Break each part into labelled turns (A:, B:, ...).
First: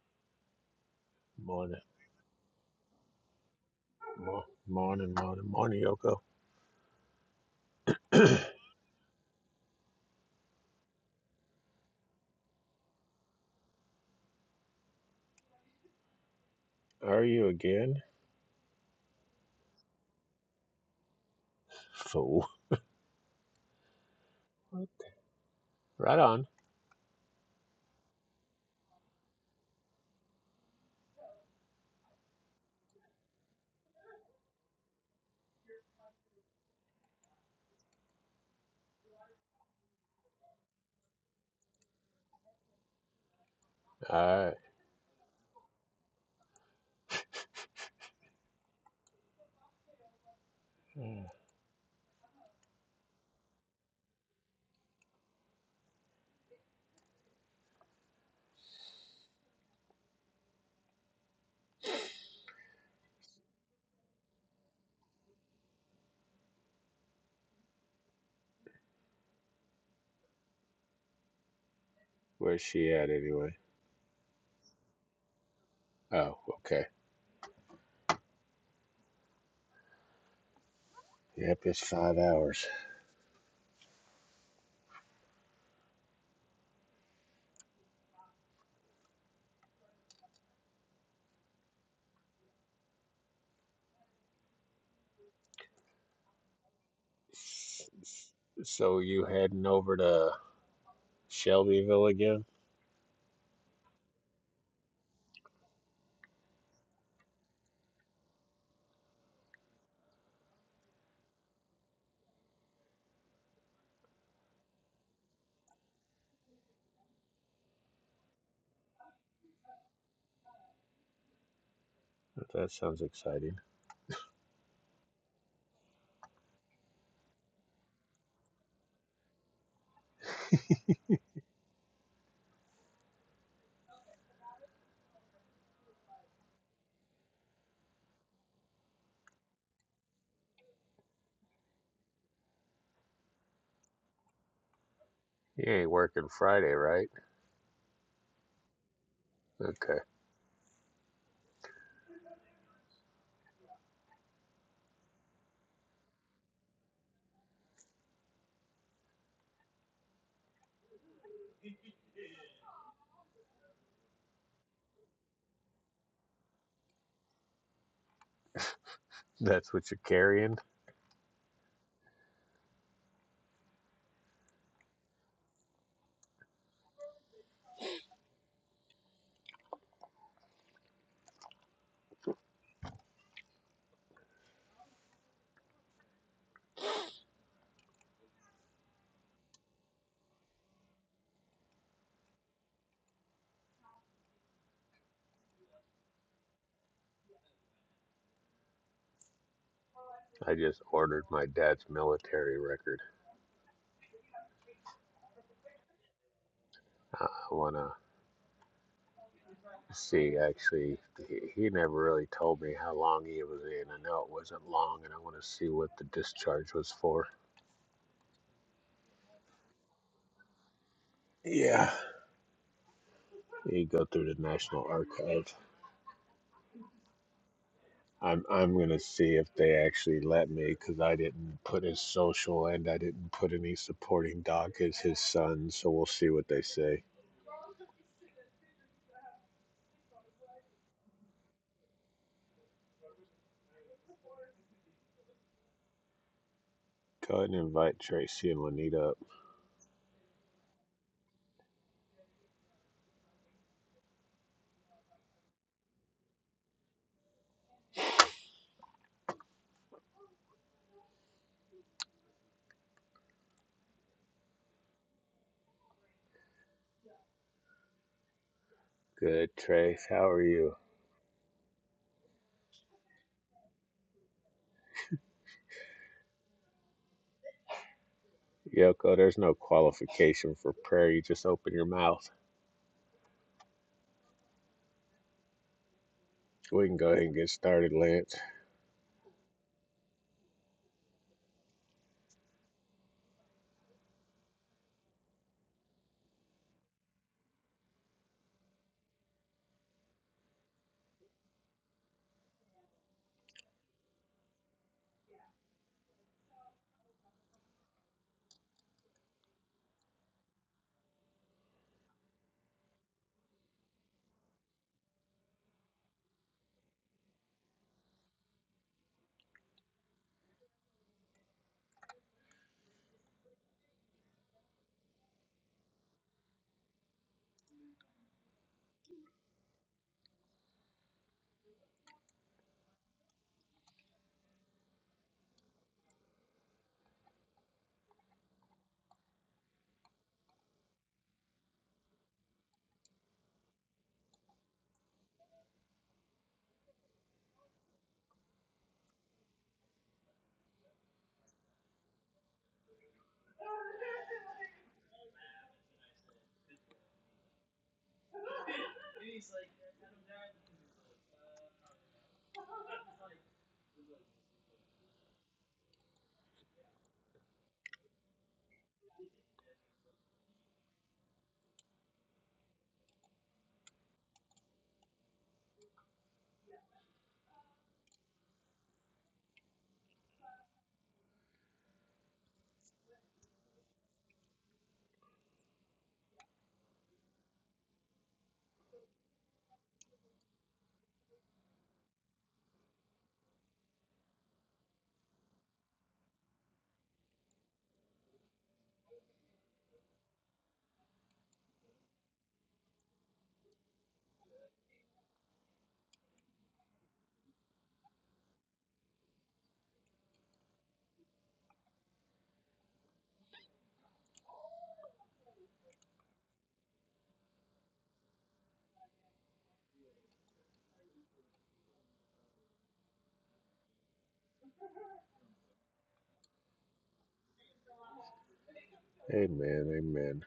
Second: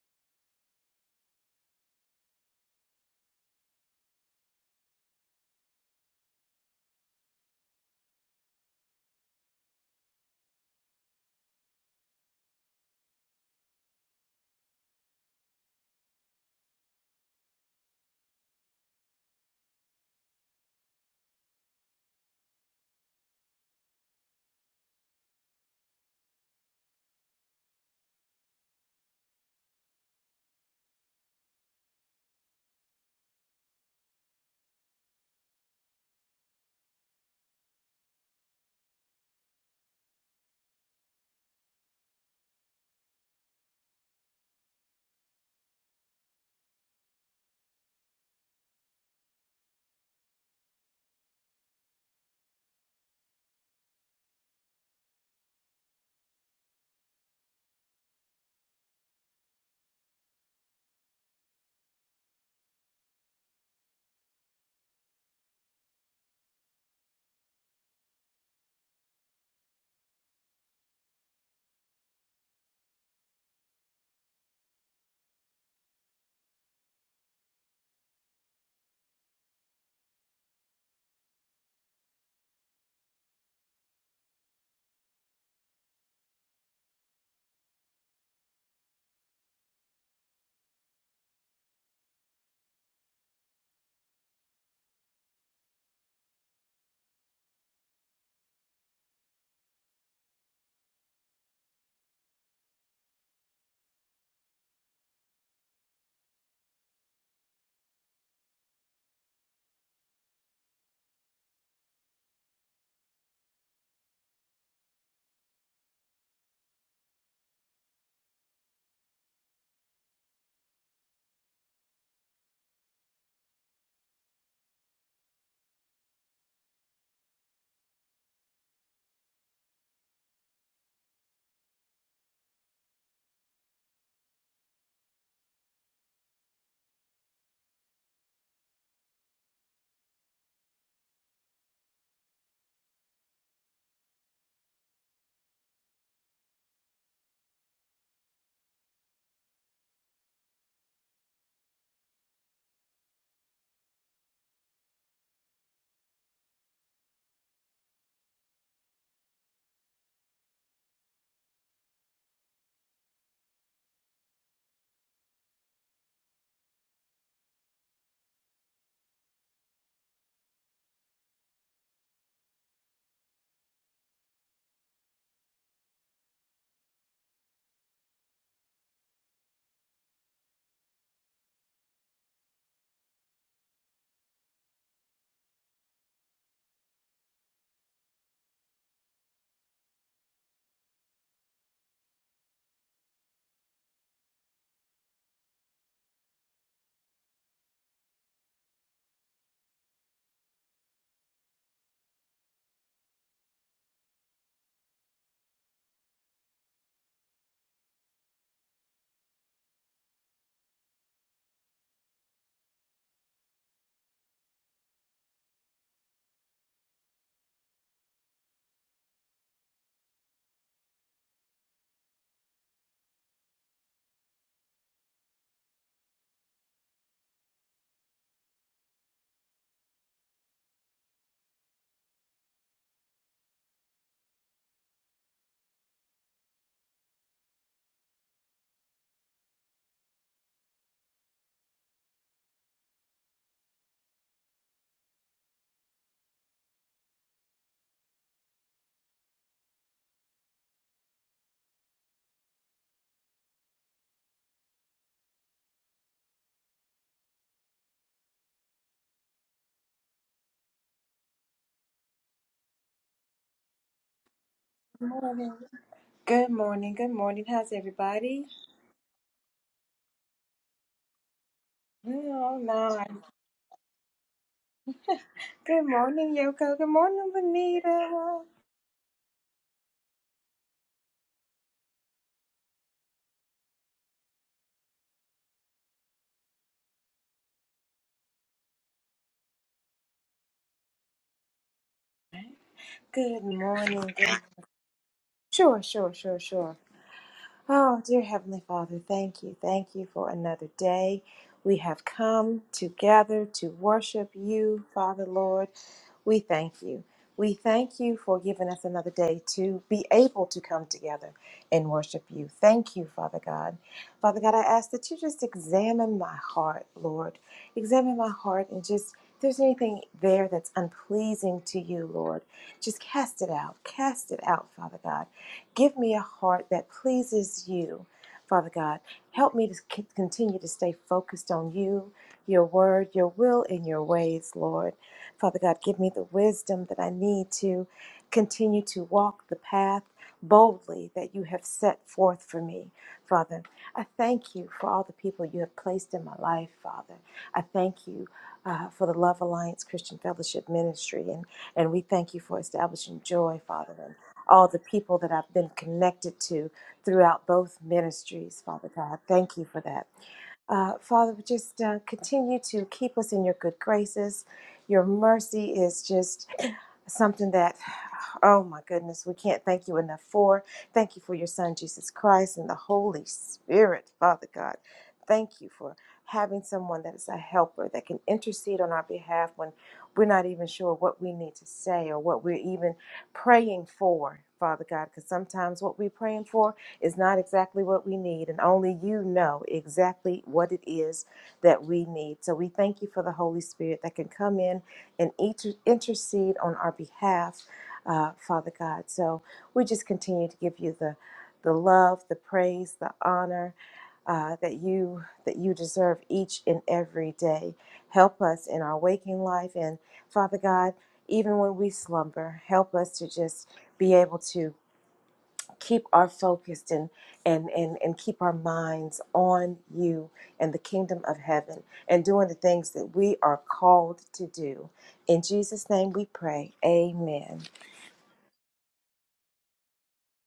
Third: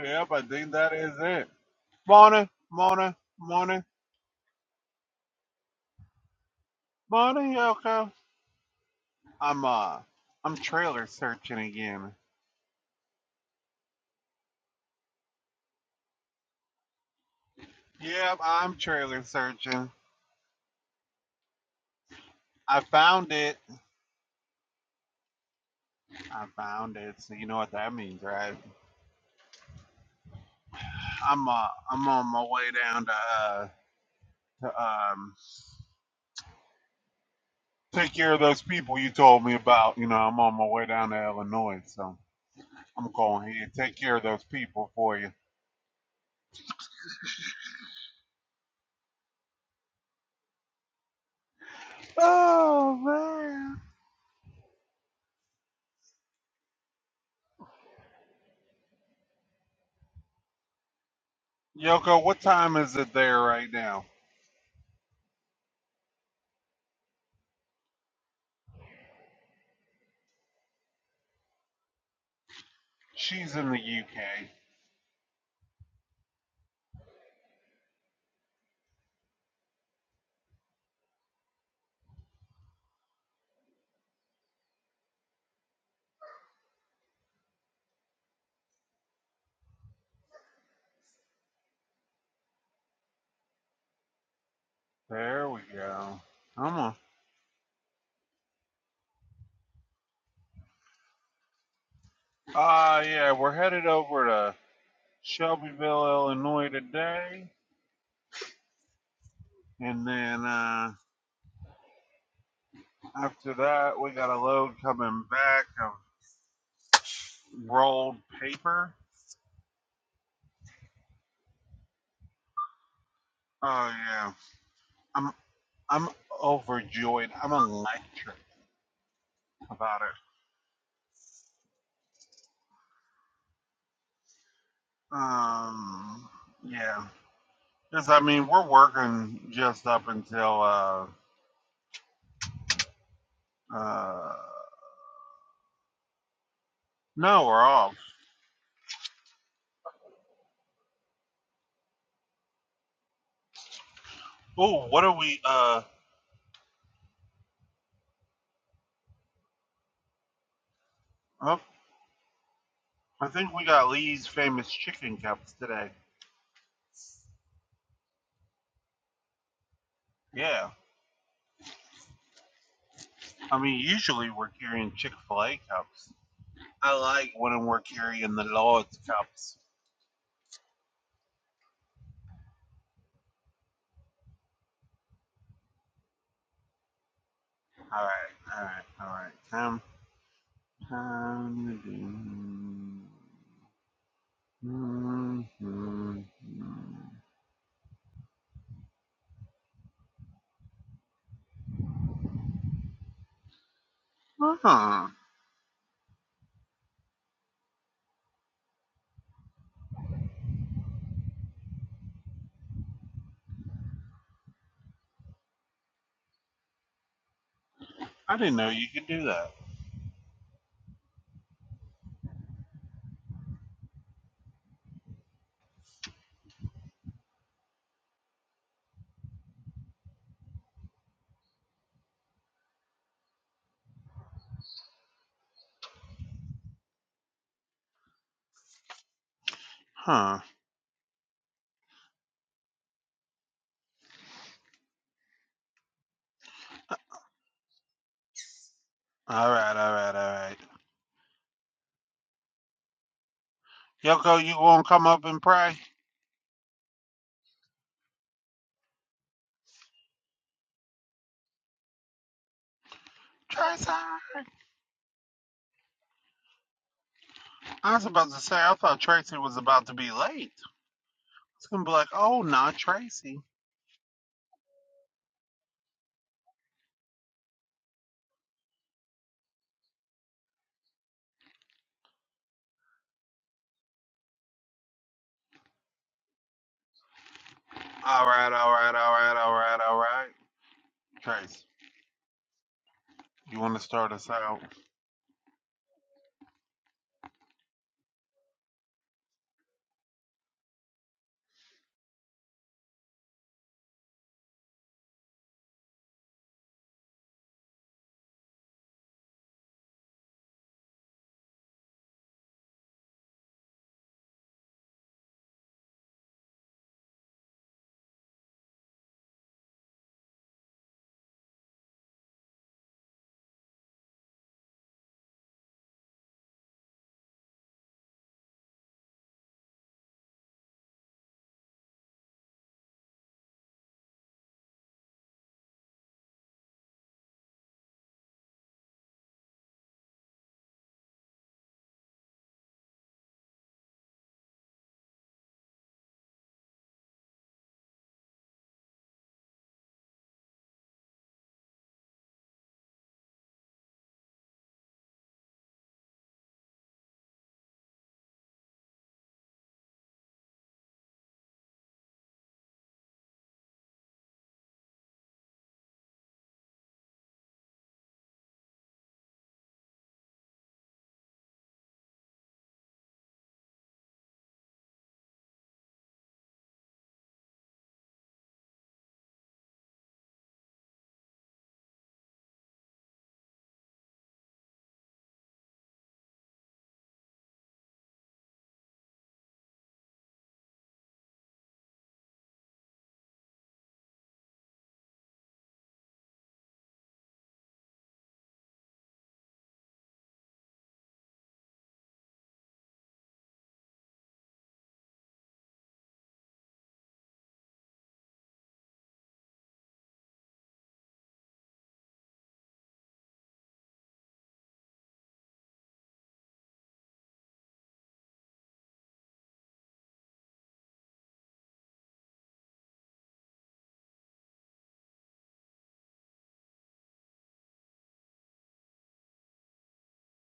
A: Yep, I think that is it.
B: Morning,
A: Morning, morning, morning,
B: mor- morning, morning, morning, Yoko.
A: morning, Yoko. I'm uh, I'm trailer searching again.
B: Are you again?
A: Yep, I'm trailer searching.
B: Fool.
A: I found it.
B: Right on.
A: I found it. So you know what that means, right? I'm uh, I'm on my way down to uh, to, um, take care of those people you told me about. You know, I'm on my way down to Illinois, so I'm going here to take care of those
B: All
A: people for you.
B: right.
A: Oh man, Yoko, what time is it there right now?
B: Where's she at anyway?
A: She's in the UK.
B: Oh, okay. Yep, it's five hours.
A: There we go. I'm on.
B: S- s- So you heading over to Shelbyville again?
A: Ah, uh, yeah, we're headed over to Shelbyville, Illinois today. And then uh, after that, we got a load coming back of rolled paper.
B: That sounds exciting.
A: Oh, yeah. I'm, I'm overjoyed. I'm electric about it. Um, yeah. Because, I mean, we're working just up until, uh, uh,
B: You ain't working Friday, right?
A: no, we're off.
B: Okay.
A: Oh, what are we, uh, oh, I think we got Lee's famous chicken cups today.
B: That's what you're carrying?
A: Yeah. I mean, usually we're carrying Chick fil A cups. I like when we're carrying the Lord's cups. All right, all right, all right. Time, time to do. Mhm, mhm.
B: I just ordered my dad's military record.
A: Huh.
B: I want to. Let's see, actually, he, he never really told me how long he was in. I know it wasn't long, and I want to see what the discharge was for.
A: I didn't know you could do that.
B: Yeah, you go through the National Archive. I'm I'm gonna see if they actually let me because I didn't put his social and I didn't put any supporting doc as his son. So we'll see what they say.
A: Huh.
B: Go ahead and invite Tracy and Juanita. up.
A: All right, all right, all right. Yoko, you gonna come up and pray? Tracy!
C: Morning. Good morning. Good morning. How's
A: I was about to
C: everybody?
A: say, I thought Tracy
B: Good,
A: was about to
B: Trace.
A: be
B: How are
A: late.
B: you?
A: It's gonna be like, oh,
C: Oh,
A: not
C: no.
A: Tracy.
C: Good morning, Yoko. Good morning, Benita.
B: Yoko, there's no qualification for prayer. You just open your mouth. We can go ahead and get started,
A: All
B: Lance.
A: right, all right, all right, all right, all right. Tracy,
C: Good
A: you want to
C: morning.
A: start us
C: Good-
A: out?
C: Sure, sure, sure, sure. Oh, dear Heavenly Father, thank you. Thank you for another day. We have come together to worship you, Father Lord. We thank you. We thank you for giving us another day to be able to come together and worship you. Thank you, Father God. Father God, I ask that you just examine my heart, Lord. Examine my heart and just, if there's anything there that's unpleasing to you, Lord, just cast it out. Cast it out, Father God. Give me a heart that pleases you, Father God. Help me to c- continue to stay focused on you, your word, your will, and your ways, Lord. Father God, give me the wisdom that I need to continue to walk the path boldly that you have set forth for me, Father. I thank you for all the people you have placed in my life, Father. I thank you uh, for the Love Alliance Christian Fellowship Ministry, and, and we thank you for establishing joy, Father all the people that I've been connected to throughout both ministries, Father God. Thank you for that. Uh, Father, just uh, continue to keep us in your good graces. Your mercy is just something that, oh my goodness, we can't thank you enough for. Thank you for your Son, Jesus Christ, and the Holy Spirit, Father God. Thank you for having someone that is a helper that can intercede on our behalf when we're not even sure what we need to say or what we're even praying for, Father God, because sometimes what we're praying for is not exactly what we need, and only you know exactly what it is that we need. So we thank you for the Holy Spirit that can come in and inter- intercede on our behalf, uh, Father God. So we just continue to give you the the love, the praise, the honor uh, that you that you deserve each and every day. Help us in our waking life, and Father God, even when we slumber, help us to just be able to keep our focused and and and and keep our minds on you and the kingdom of heaven and doing the things that we are called to do. In Jesus' name we pray. Amen.
B: Amen. Amen.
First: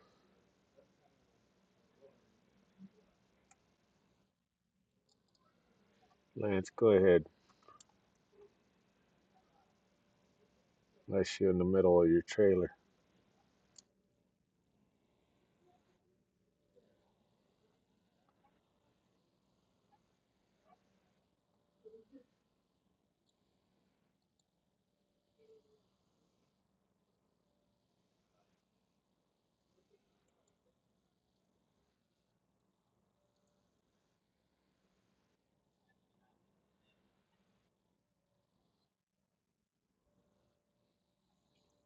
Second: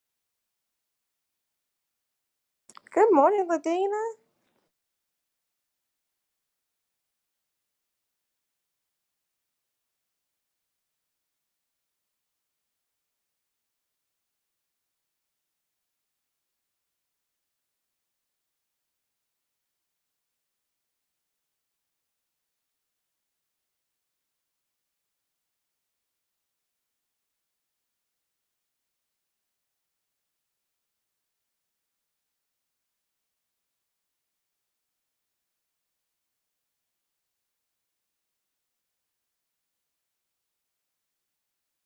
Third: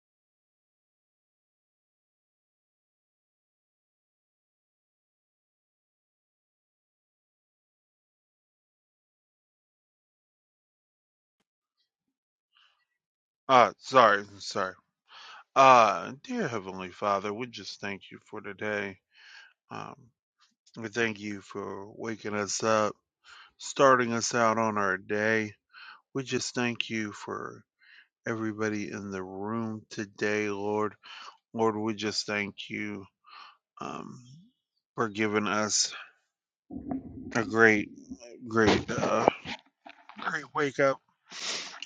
C: Good morning, Ladina.
B: Lance, go ahead. Unless you're in the middle of your trailer.
A: Uh, sorry, sorry. Uh, dear Heavenly Father, we just thank you for today. Um, we thank you for waking us up, starting us out on our day. We just thank you for everybody in the room today, Lord. Lord, we just thank you. Um, for giving us a great, great, uh, great wake up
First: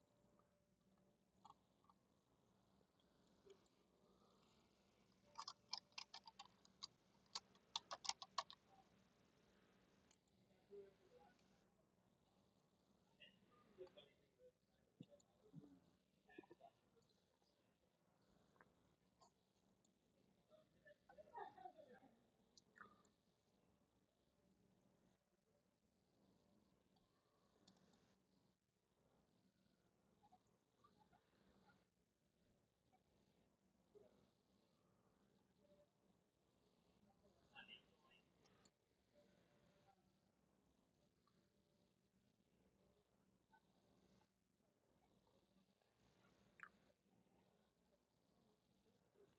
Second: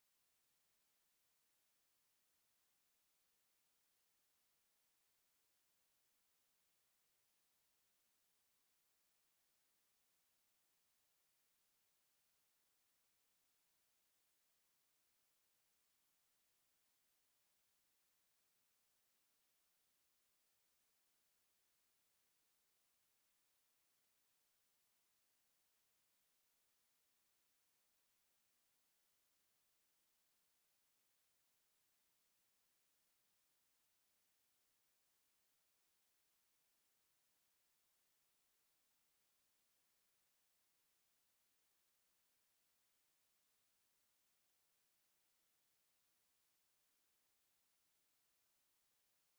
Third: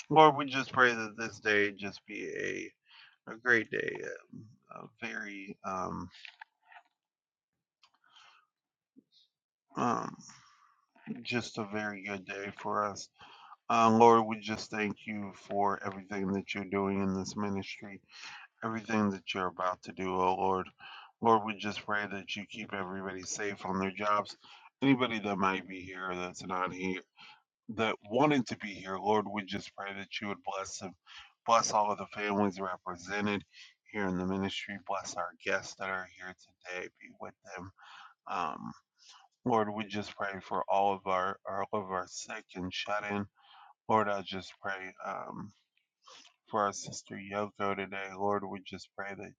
A: Lord, we just pray that this day just be a, a great day, a, a very, um, um, just a very good day for us. Uh, Lord, we just thank you for everything that you're doing in this ministry, everything that you're about to do, oh Lord. Lord, we just pray that you keep everybody safe on their jobs. Anybody that might be here that's not here, that wanted to be here, Lord, we just pray that you would bless them Bless all of the families represented here in the ministry. Bless our guests that are here today. Be with them. Um, Lord, we just pray for all of our all of our sick and shut in. Lord, I just pray um, for our sister Yoko today. Lord, we just pray that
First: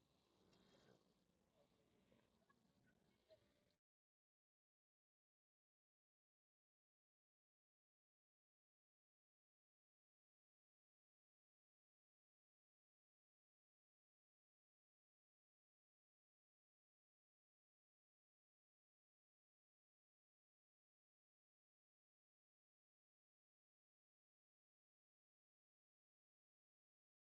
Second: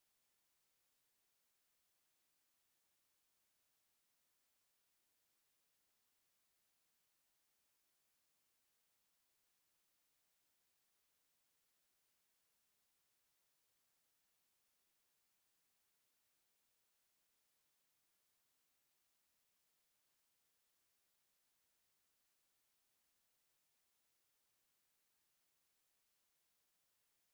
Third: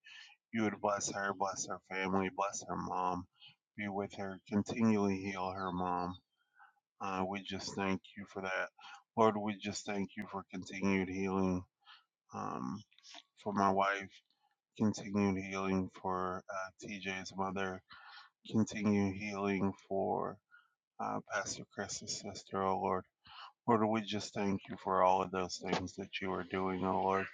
A: you would bless her, bless her family, bless her mom. Be with her, continually heal her mom. Uh, we just thank you for that. Lord, we just thank you for continued healing um, for my wife. continued healing for uh, TJ's mother, continued healing for uh, Pastor Chris's sister, oh Lord. Lord, we just thank you for all of those things that you are doing, oh Lord.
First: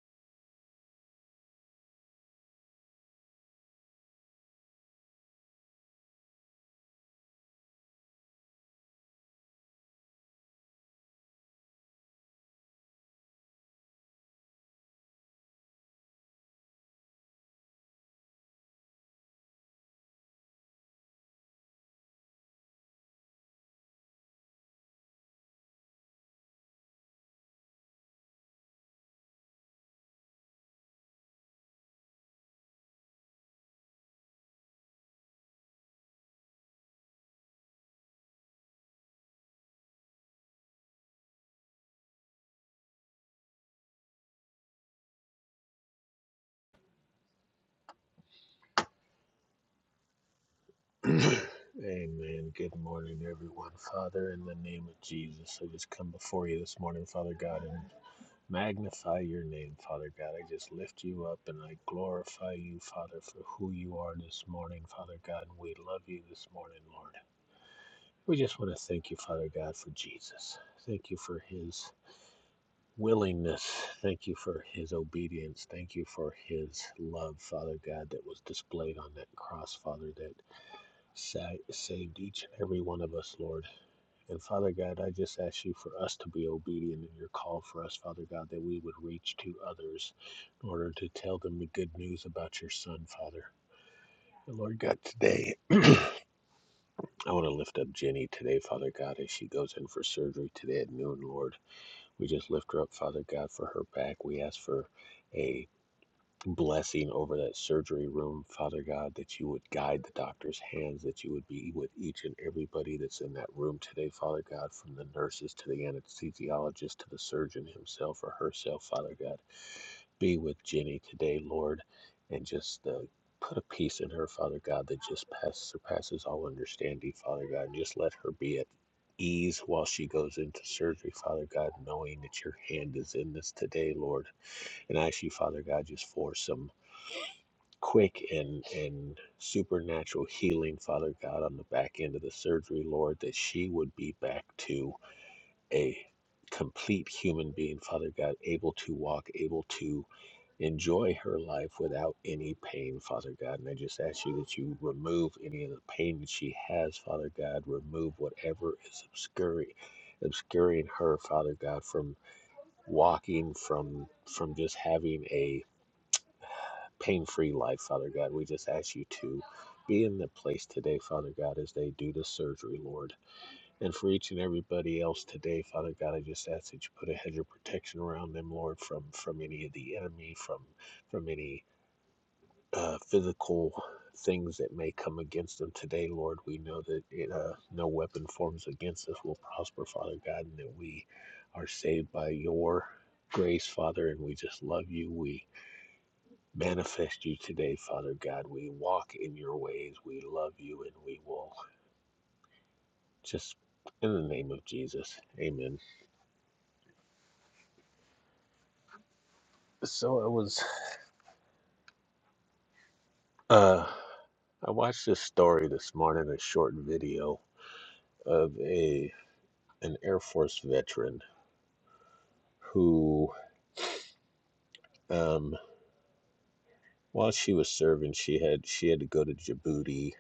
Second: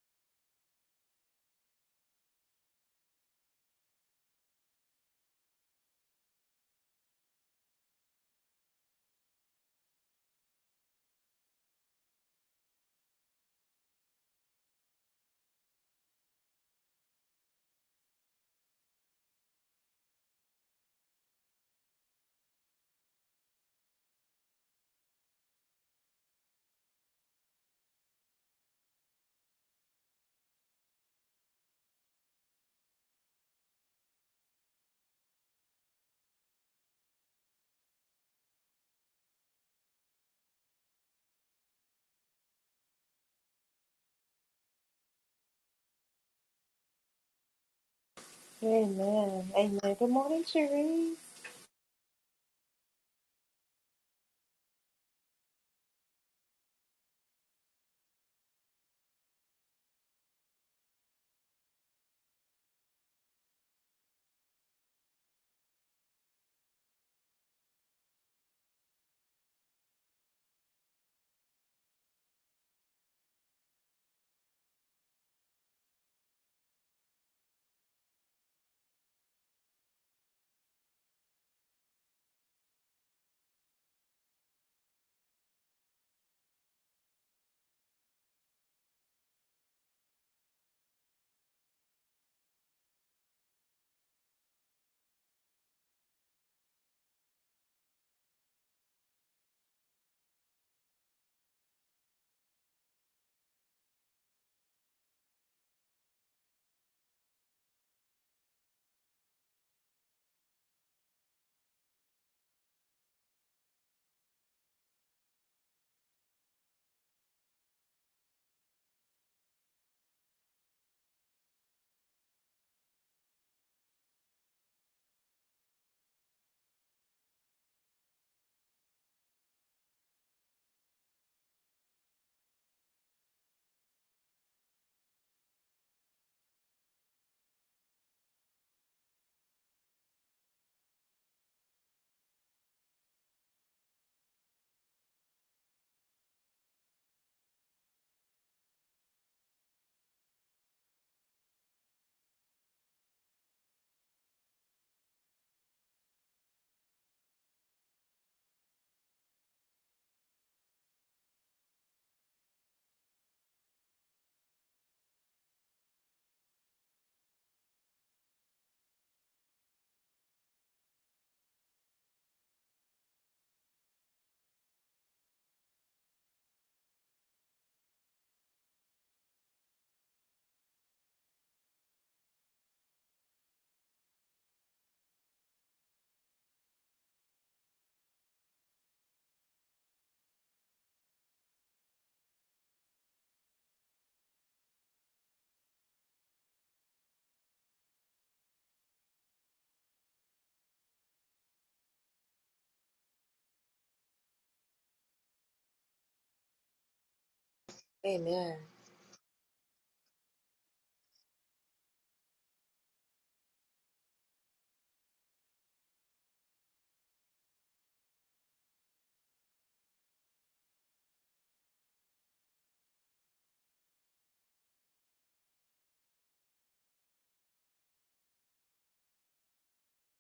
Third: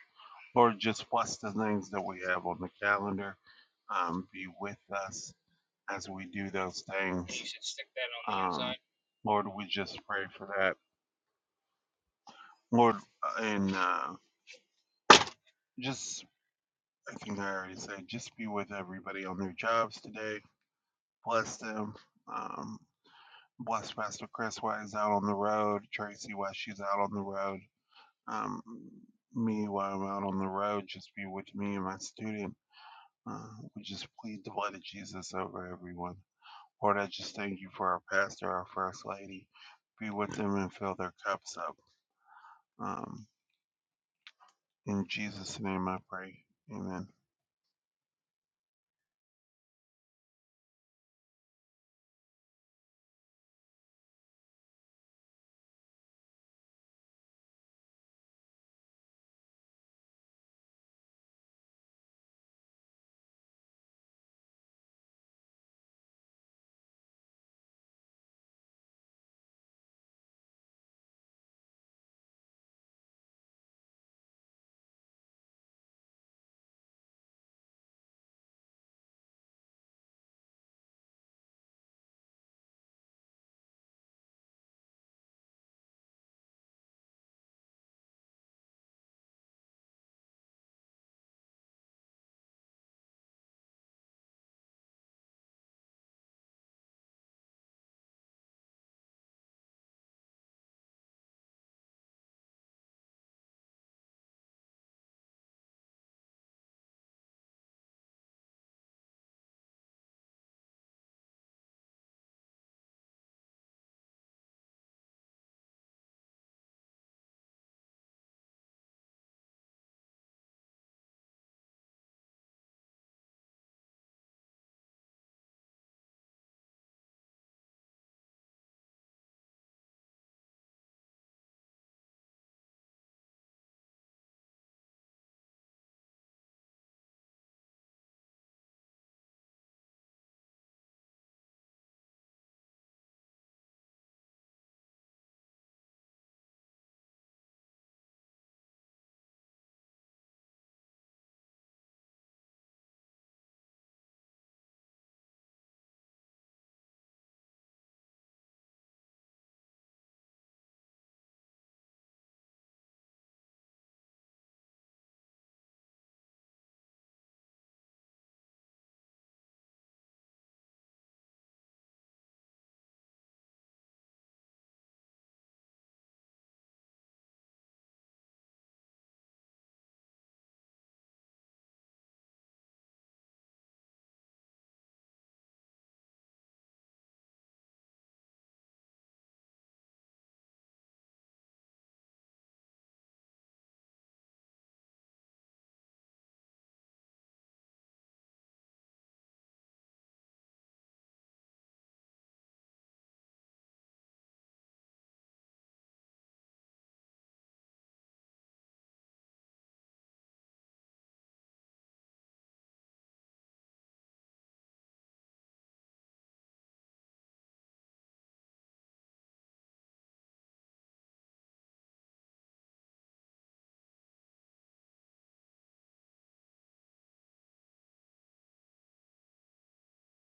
A: Lord, just bless the things that we have on the calendar. Um, be with us as we do those things. You should stick that on the Um, inside. Lord, we just pray for that. Lord, uh, and uh, just, I think I already said, just be with everybody on their jobs today. Bless them. Um, Bless Pastor Chris while he's out on the road, Tracy while she's out on the road, um, me while I'm out on the road, just be with me and my student. Uh, we just plead the blood of Jesus over everyone. Lord, I just thank you for our pastor, our first lady. Be with them and fill their cups up. Um, in Jesus' name I pray. Amen.
C: Amen. Amen. Good morning, Cherie.
B: Amen. Good morning, everyone. Father, in the name of Jesus, I just come before you this morning, Father God, and magnify your name, Father God. I just lift you up and I glorify you, Father, for who you are this morning, Father God. And we love you this morning, Lord. We just want to thank you, Father God, for Jesus. Thank you for his willingness. Thank you for his obedience. Thank you for his love, Father God, that was displayed on that cross, Father, that sa- saved each and every one of us, Lord. And Father God, I just ask you for us to be obedient in your call for us, Father God, that we would reach to others in order to tell them the good news about your Son, Father. And Lord God, today, I want to lift up Jenny today, Father God, as she goes in for surgery today at noon, Lord. We just lift her up, Father God, for her back. We ask for a blessing over that surgery room, Father God, that you would guide the doctor's hands, that you would be with each and everybody that's in that room today, Father God, from the nurses to the anesthesiologist to the surgeon himself or herself, Father God. Be with Jenny today, Lord, and just uh, put a peace in her, Father God, that just pass, surpasses all understanding, Father God, and just let her be at ease while she goes into surgery, Father God, knowing that your hand is in this today, Lord. And I ask you, Father God, just for some quick and and supernatural healing, Father God, on the back end of the surgery, Lord, that she would be back to a complete human being, Father God, able to walk, able to enjoy her life without any pain, Father God. And I just ask you that you remove any of the pain that she has, Father God. Remove whatever is obscuring obscuring her, Father God, from walking, from from just having a pain free life, Father God. We just ask you to be in the place today, Father God, as they do the surgery, Lord. And for each and everybody else today, Father God, I just ask that you put a hedge of protection around them, Lord, from from any of the enemy, from from any uh, physical things that may come against them today, Lord. We know that it, uh, no weapon forms against us will prosper, Father God, and that we are saved by your grace, Father, and we just love you. We manifest you today, Father God. We walk in your ways. We love you and we will just in the name of Jesus. Amen.
C: Amen.
B: So I was uh I watched this story this morning, a short video of a an Air Force veteran who um while she was serving she had she had to go to Djibouti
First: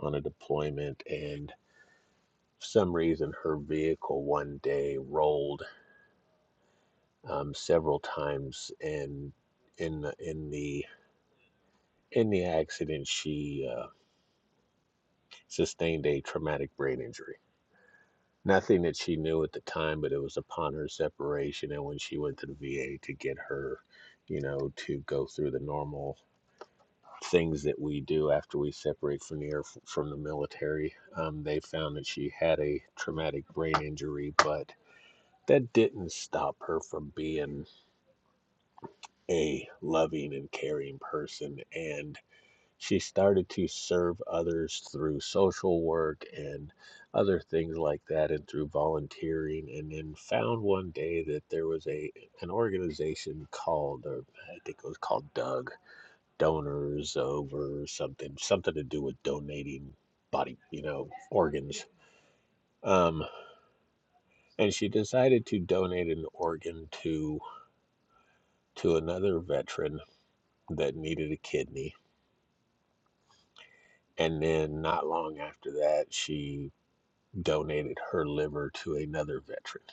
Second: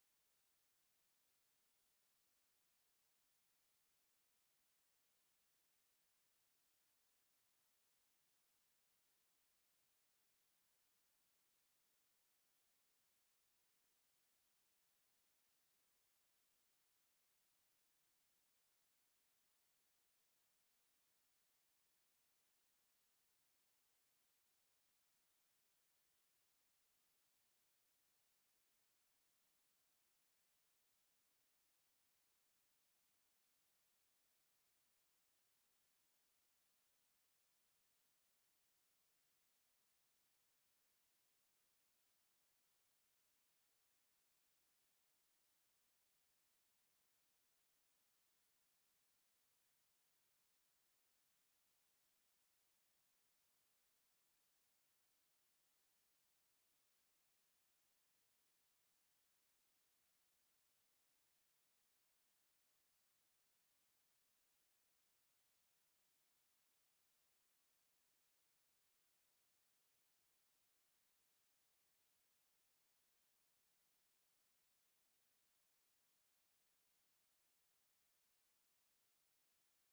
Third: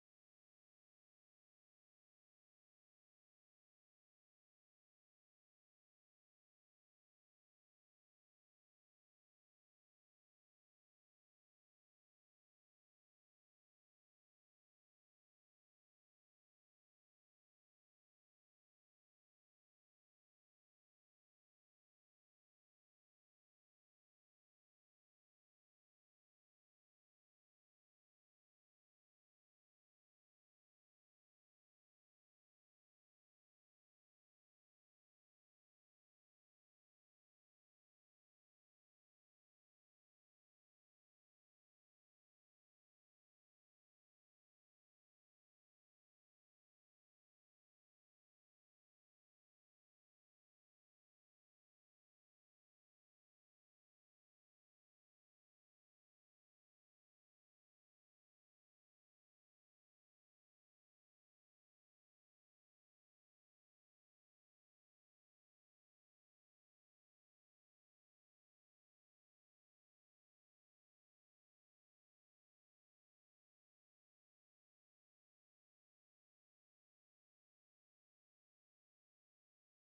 B: on a deployment and for some reason her vehicle one day rolled um, several times, and in the, in the in the accident, she uh, sustained a traumatic brain injury. Nothing that she knew at the time, but it was upon her separation, and when she went to the VA to get her, you know, to go through the normal things that we do after we separate from the from the military, um, they found that she had a traumatic brain injury, but that didn't stop her from being a loving and caring person and she started to serve others through social work and other things like that and through volunteering and then found one day that there was a an organization called or I think it was called Doug Donors Over something something to do with donating body, you know, organs. Um and she decided to donate an organ to to another veteran that needed a kidney and then not long after that she donated her liver to another veteran.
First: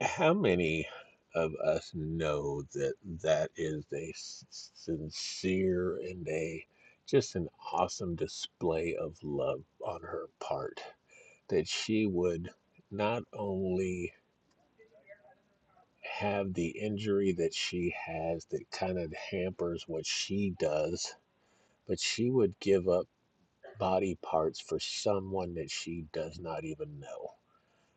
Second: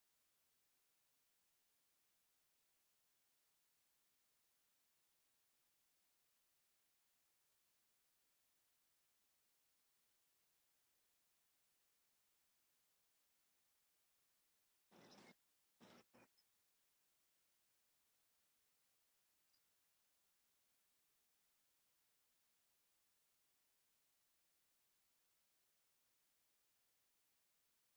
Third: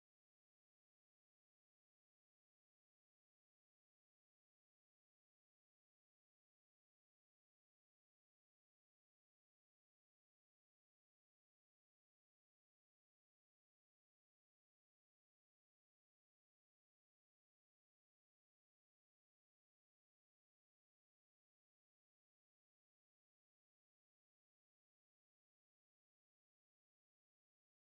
B: How many of us know that that is a sincere and a just an awesome display of love on her part that she would not only have the injury that she has that kind of hampers what she does, but she would give up body parts for someone that she does not even know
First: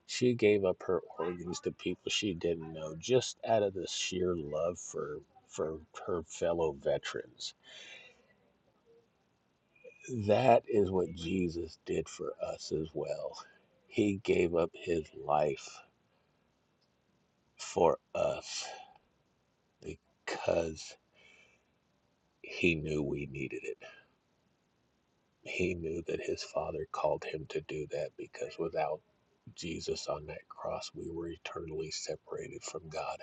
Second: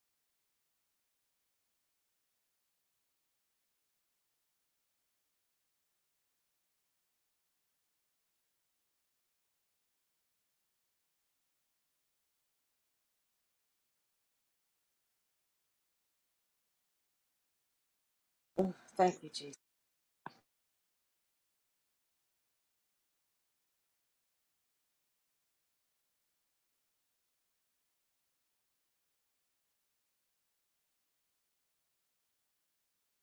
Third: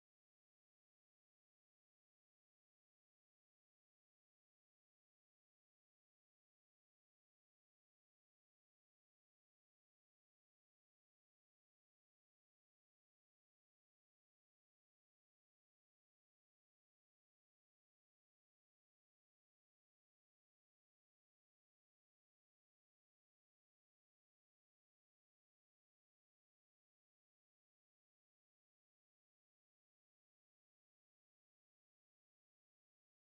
B: She gave up her organs to people she didn't know just out of the sheer love for for her fellow veterans. That is what Jesus did for us as well. He gave up his life for us
C: Thank you, Jesus.
B: because he knew we needed it. He knew that his father called him to do that because without Jesus on that cross, we were eternally separated from God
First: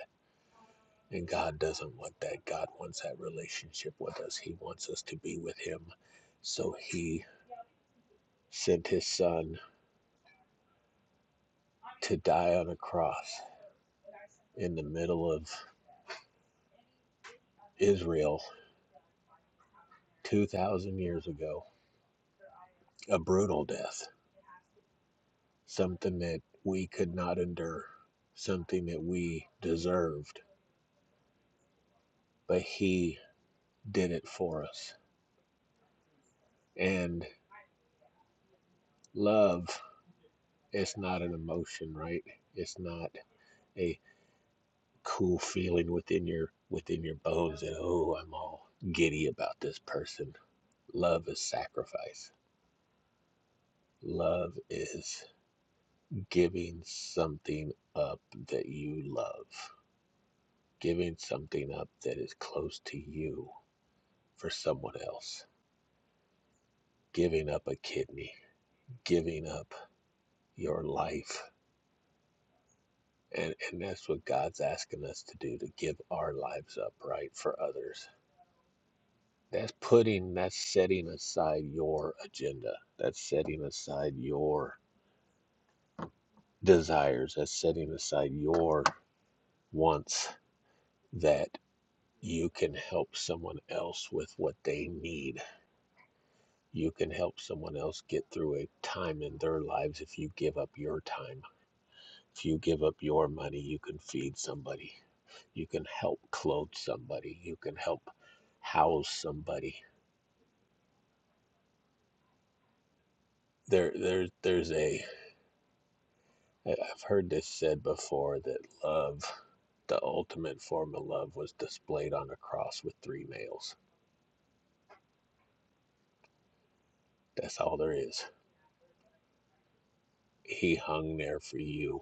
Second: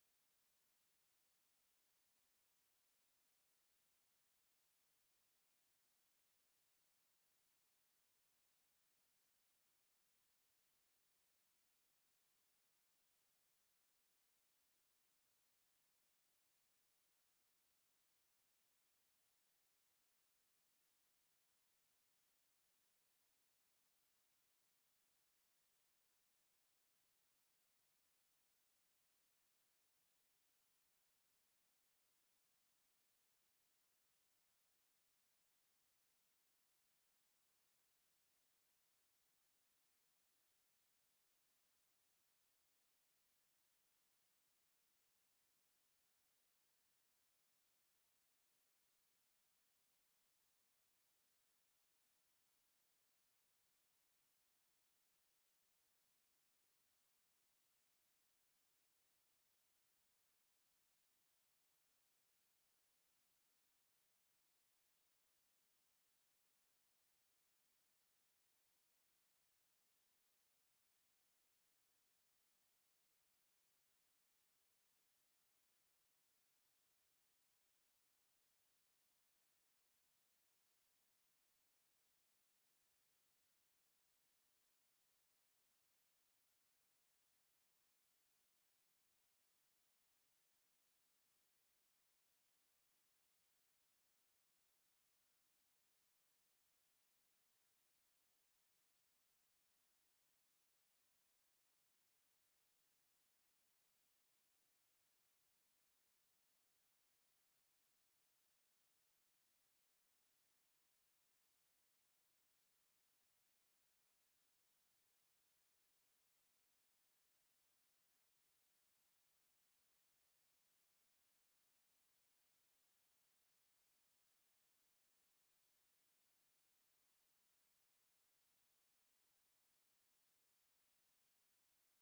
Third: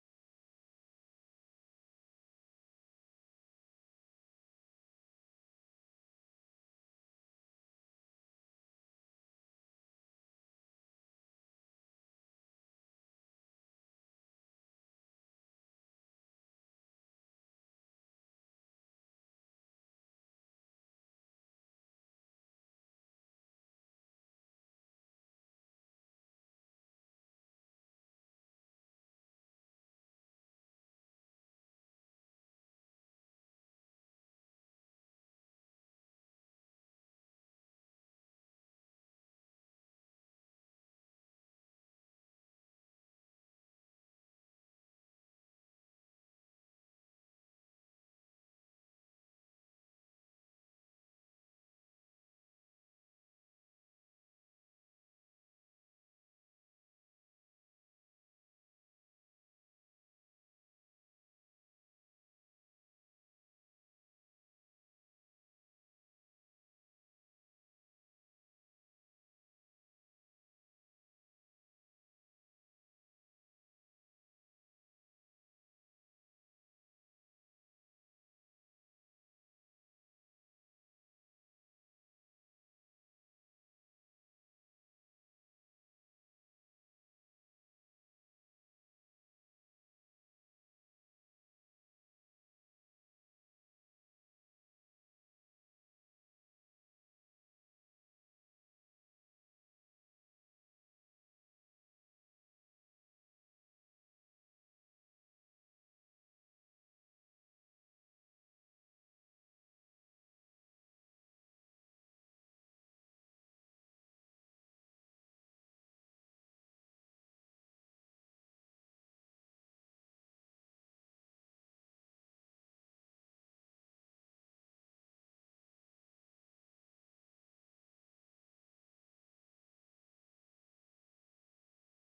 B: And God doesn't want that. God wants that relationship with us. He wants us to be with Him. So He sent His Son to die on a cross in the middle of Israel 2,000 years ago. A brutal death, something that we could not endure, something that we deserved. But He did it for us. And love is not an emotion, right? It's not. a cool feeling within your within your bones that oh i'm all giddy about this person love is sacrifice love is giving something up that you love giving something up that is close to you for someone else giving up a kidney giving up your life and and that's what god's asking us to do to give our lives up right for others That's putting, that's setting aside your agenda. That's setting aside your desires. That's setting aside your wants that you can help someone else with what they need. You can help someone else get through a time in their lives if you give up your time. If you give up your money, you can feed somebody. You can help clothe somebody. You can help house somebody. There, there, there's a I- I've heard this said before that love, the ultimate form of love, was displayed on a cross with three nails. That's all there is. He hung there for you.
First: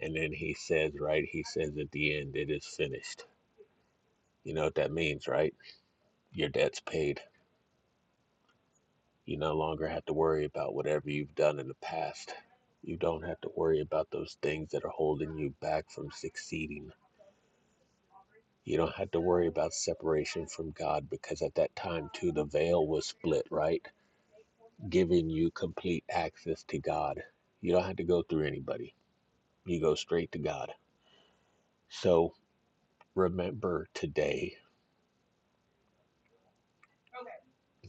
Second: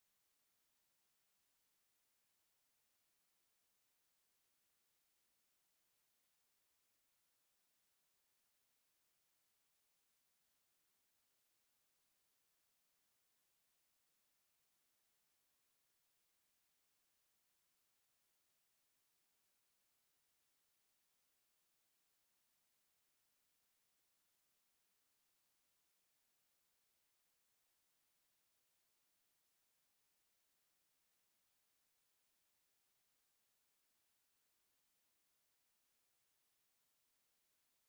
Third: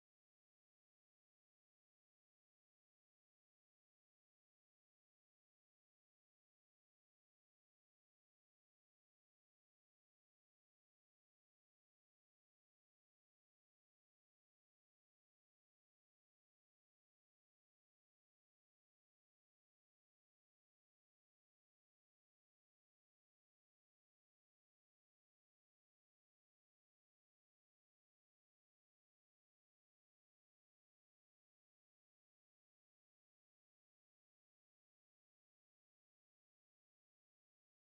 B: And then he says, right? He says at the end, it is finished. You know what that means, right? Your debt's paid. You no longer have to worry about whatever you've done in the past. You don't have to worry about those things that are holding you back from succeeding. You don't have to worry about separation from God because at that time, too, the veil was split, right? Giving you complete access to God. You don't have to go through anybody, you go straight to God. So remember today,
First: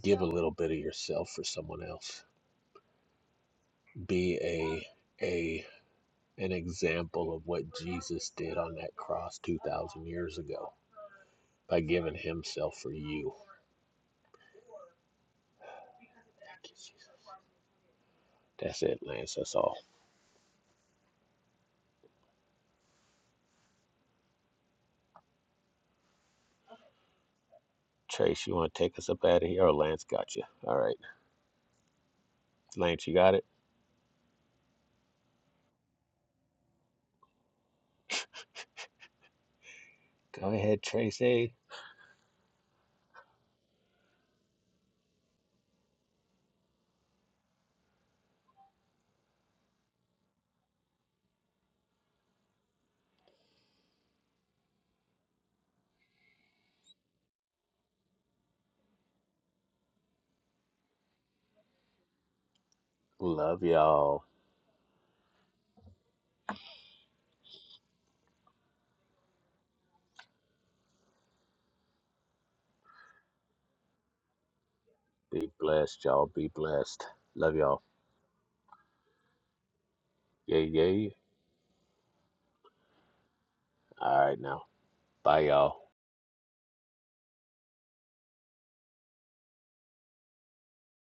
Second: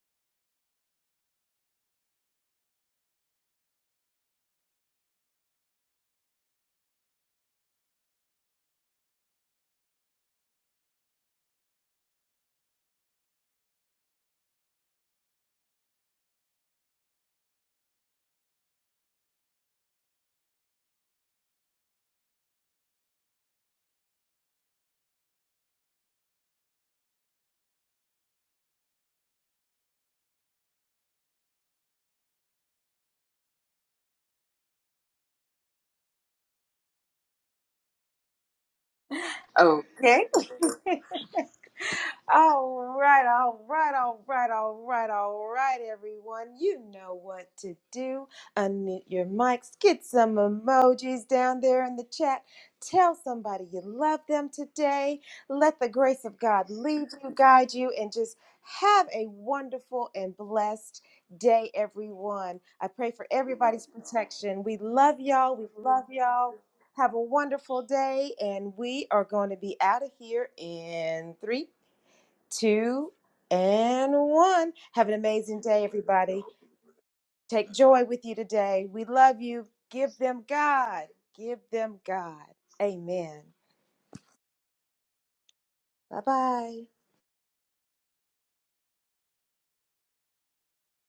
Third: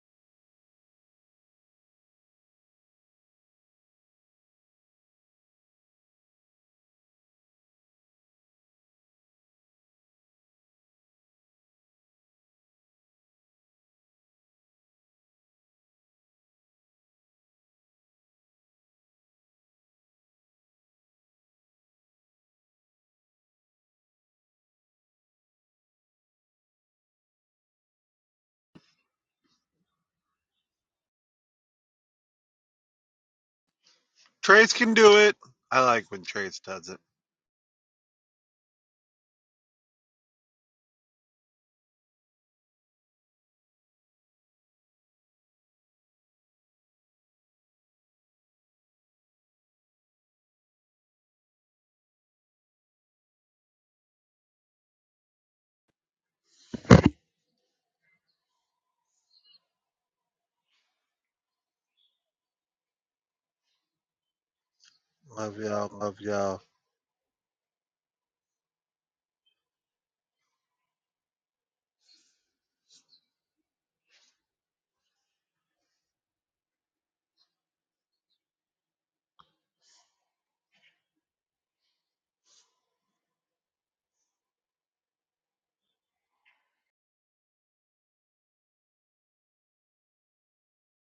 B: give a little bit of yourself for someone else. Be a, a, an example of what Jesus did on that cross 2,000 years ago by giving himself for you. That's it, Lance. That's all. Trace, you want to take us up out of here? Or Lance got you. All right. Lance, you got it?
A: Trace can do it. I like when Trace does it.
C: Okay.
B: Go ahead, Tracy.
C: All right, all right, all right, all right, all right, everyone. You know what to do. Unmute your mics, get some emojis down there in the chat. Tell somebody you love them today. Let the grace of God lead you, guide you, and just have a wonderful and blessed day, everyone. I pray for
B: Love
C: everybody's
B: y'all.
C: protection. We love y'all.
A: Love
C: We
A: y'all.
C: love
A: Love y'all.
C: y'all. Have a wonderful day, and we are going to be out of here in three two, and one. Have an
B: Be
C: amazing day,
B: blessed, y'all.
C: everybody.
B: Be blessed. Love
C: Take
B: y'all.
C: joy with you today. We love you. Give them
B: Yay,
C: God.
B: yay.
C: Give them God. Amen.
B: All right, now. Bye, y'all.
C: Bye bye.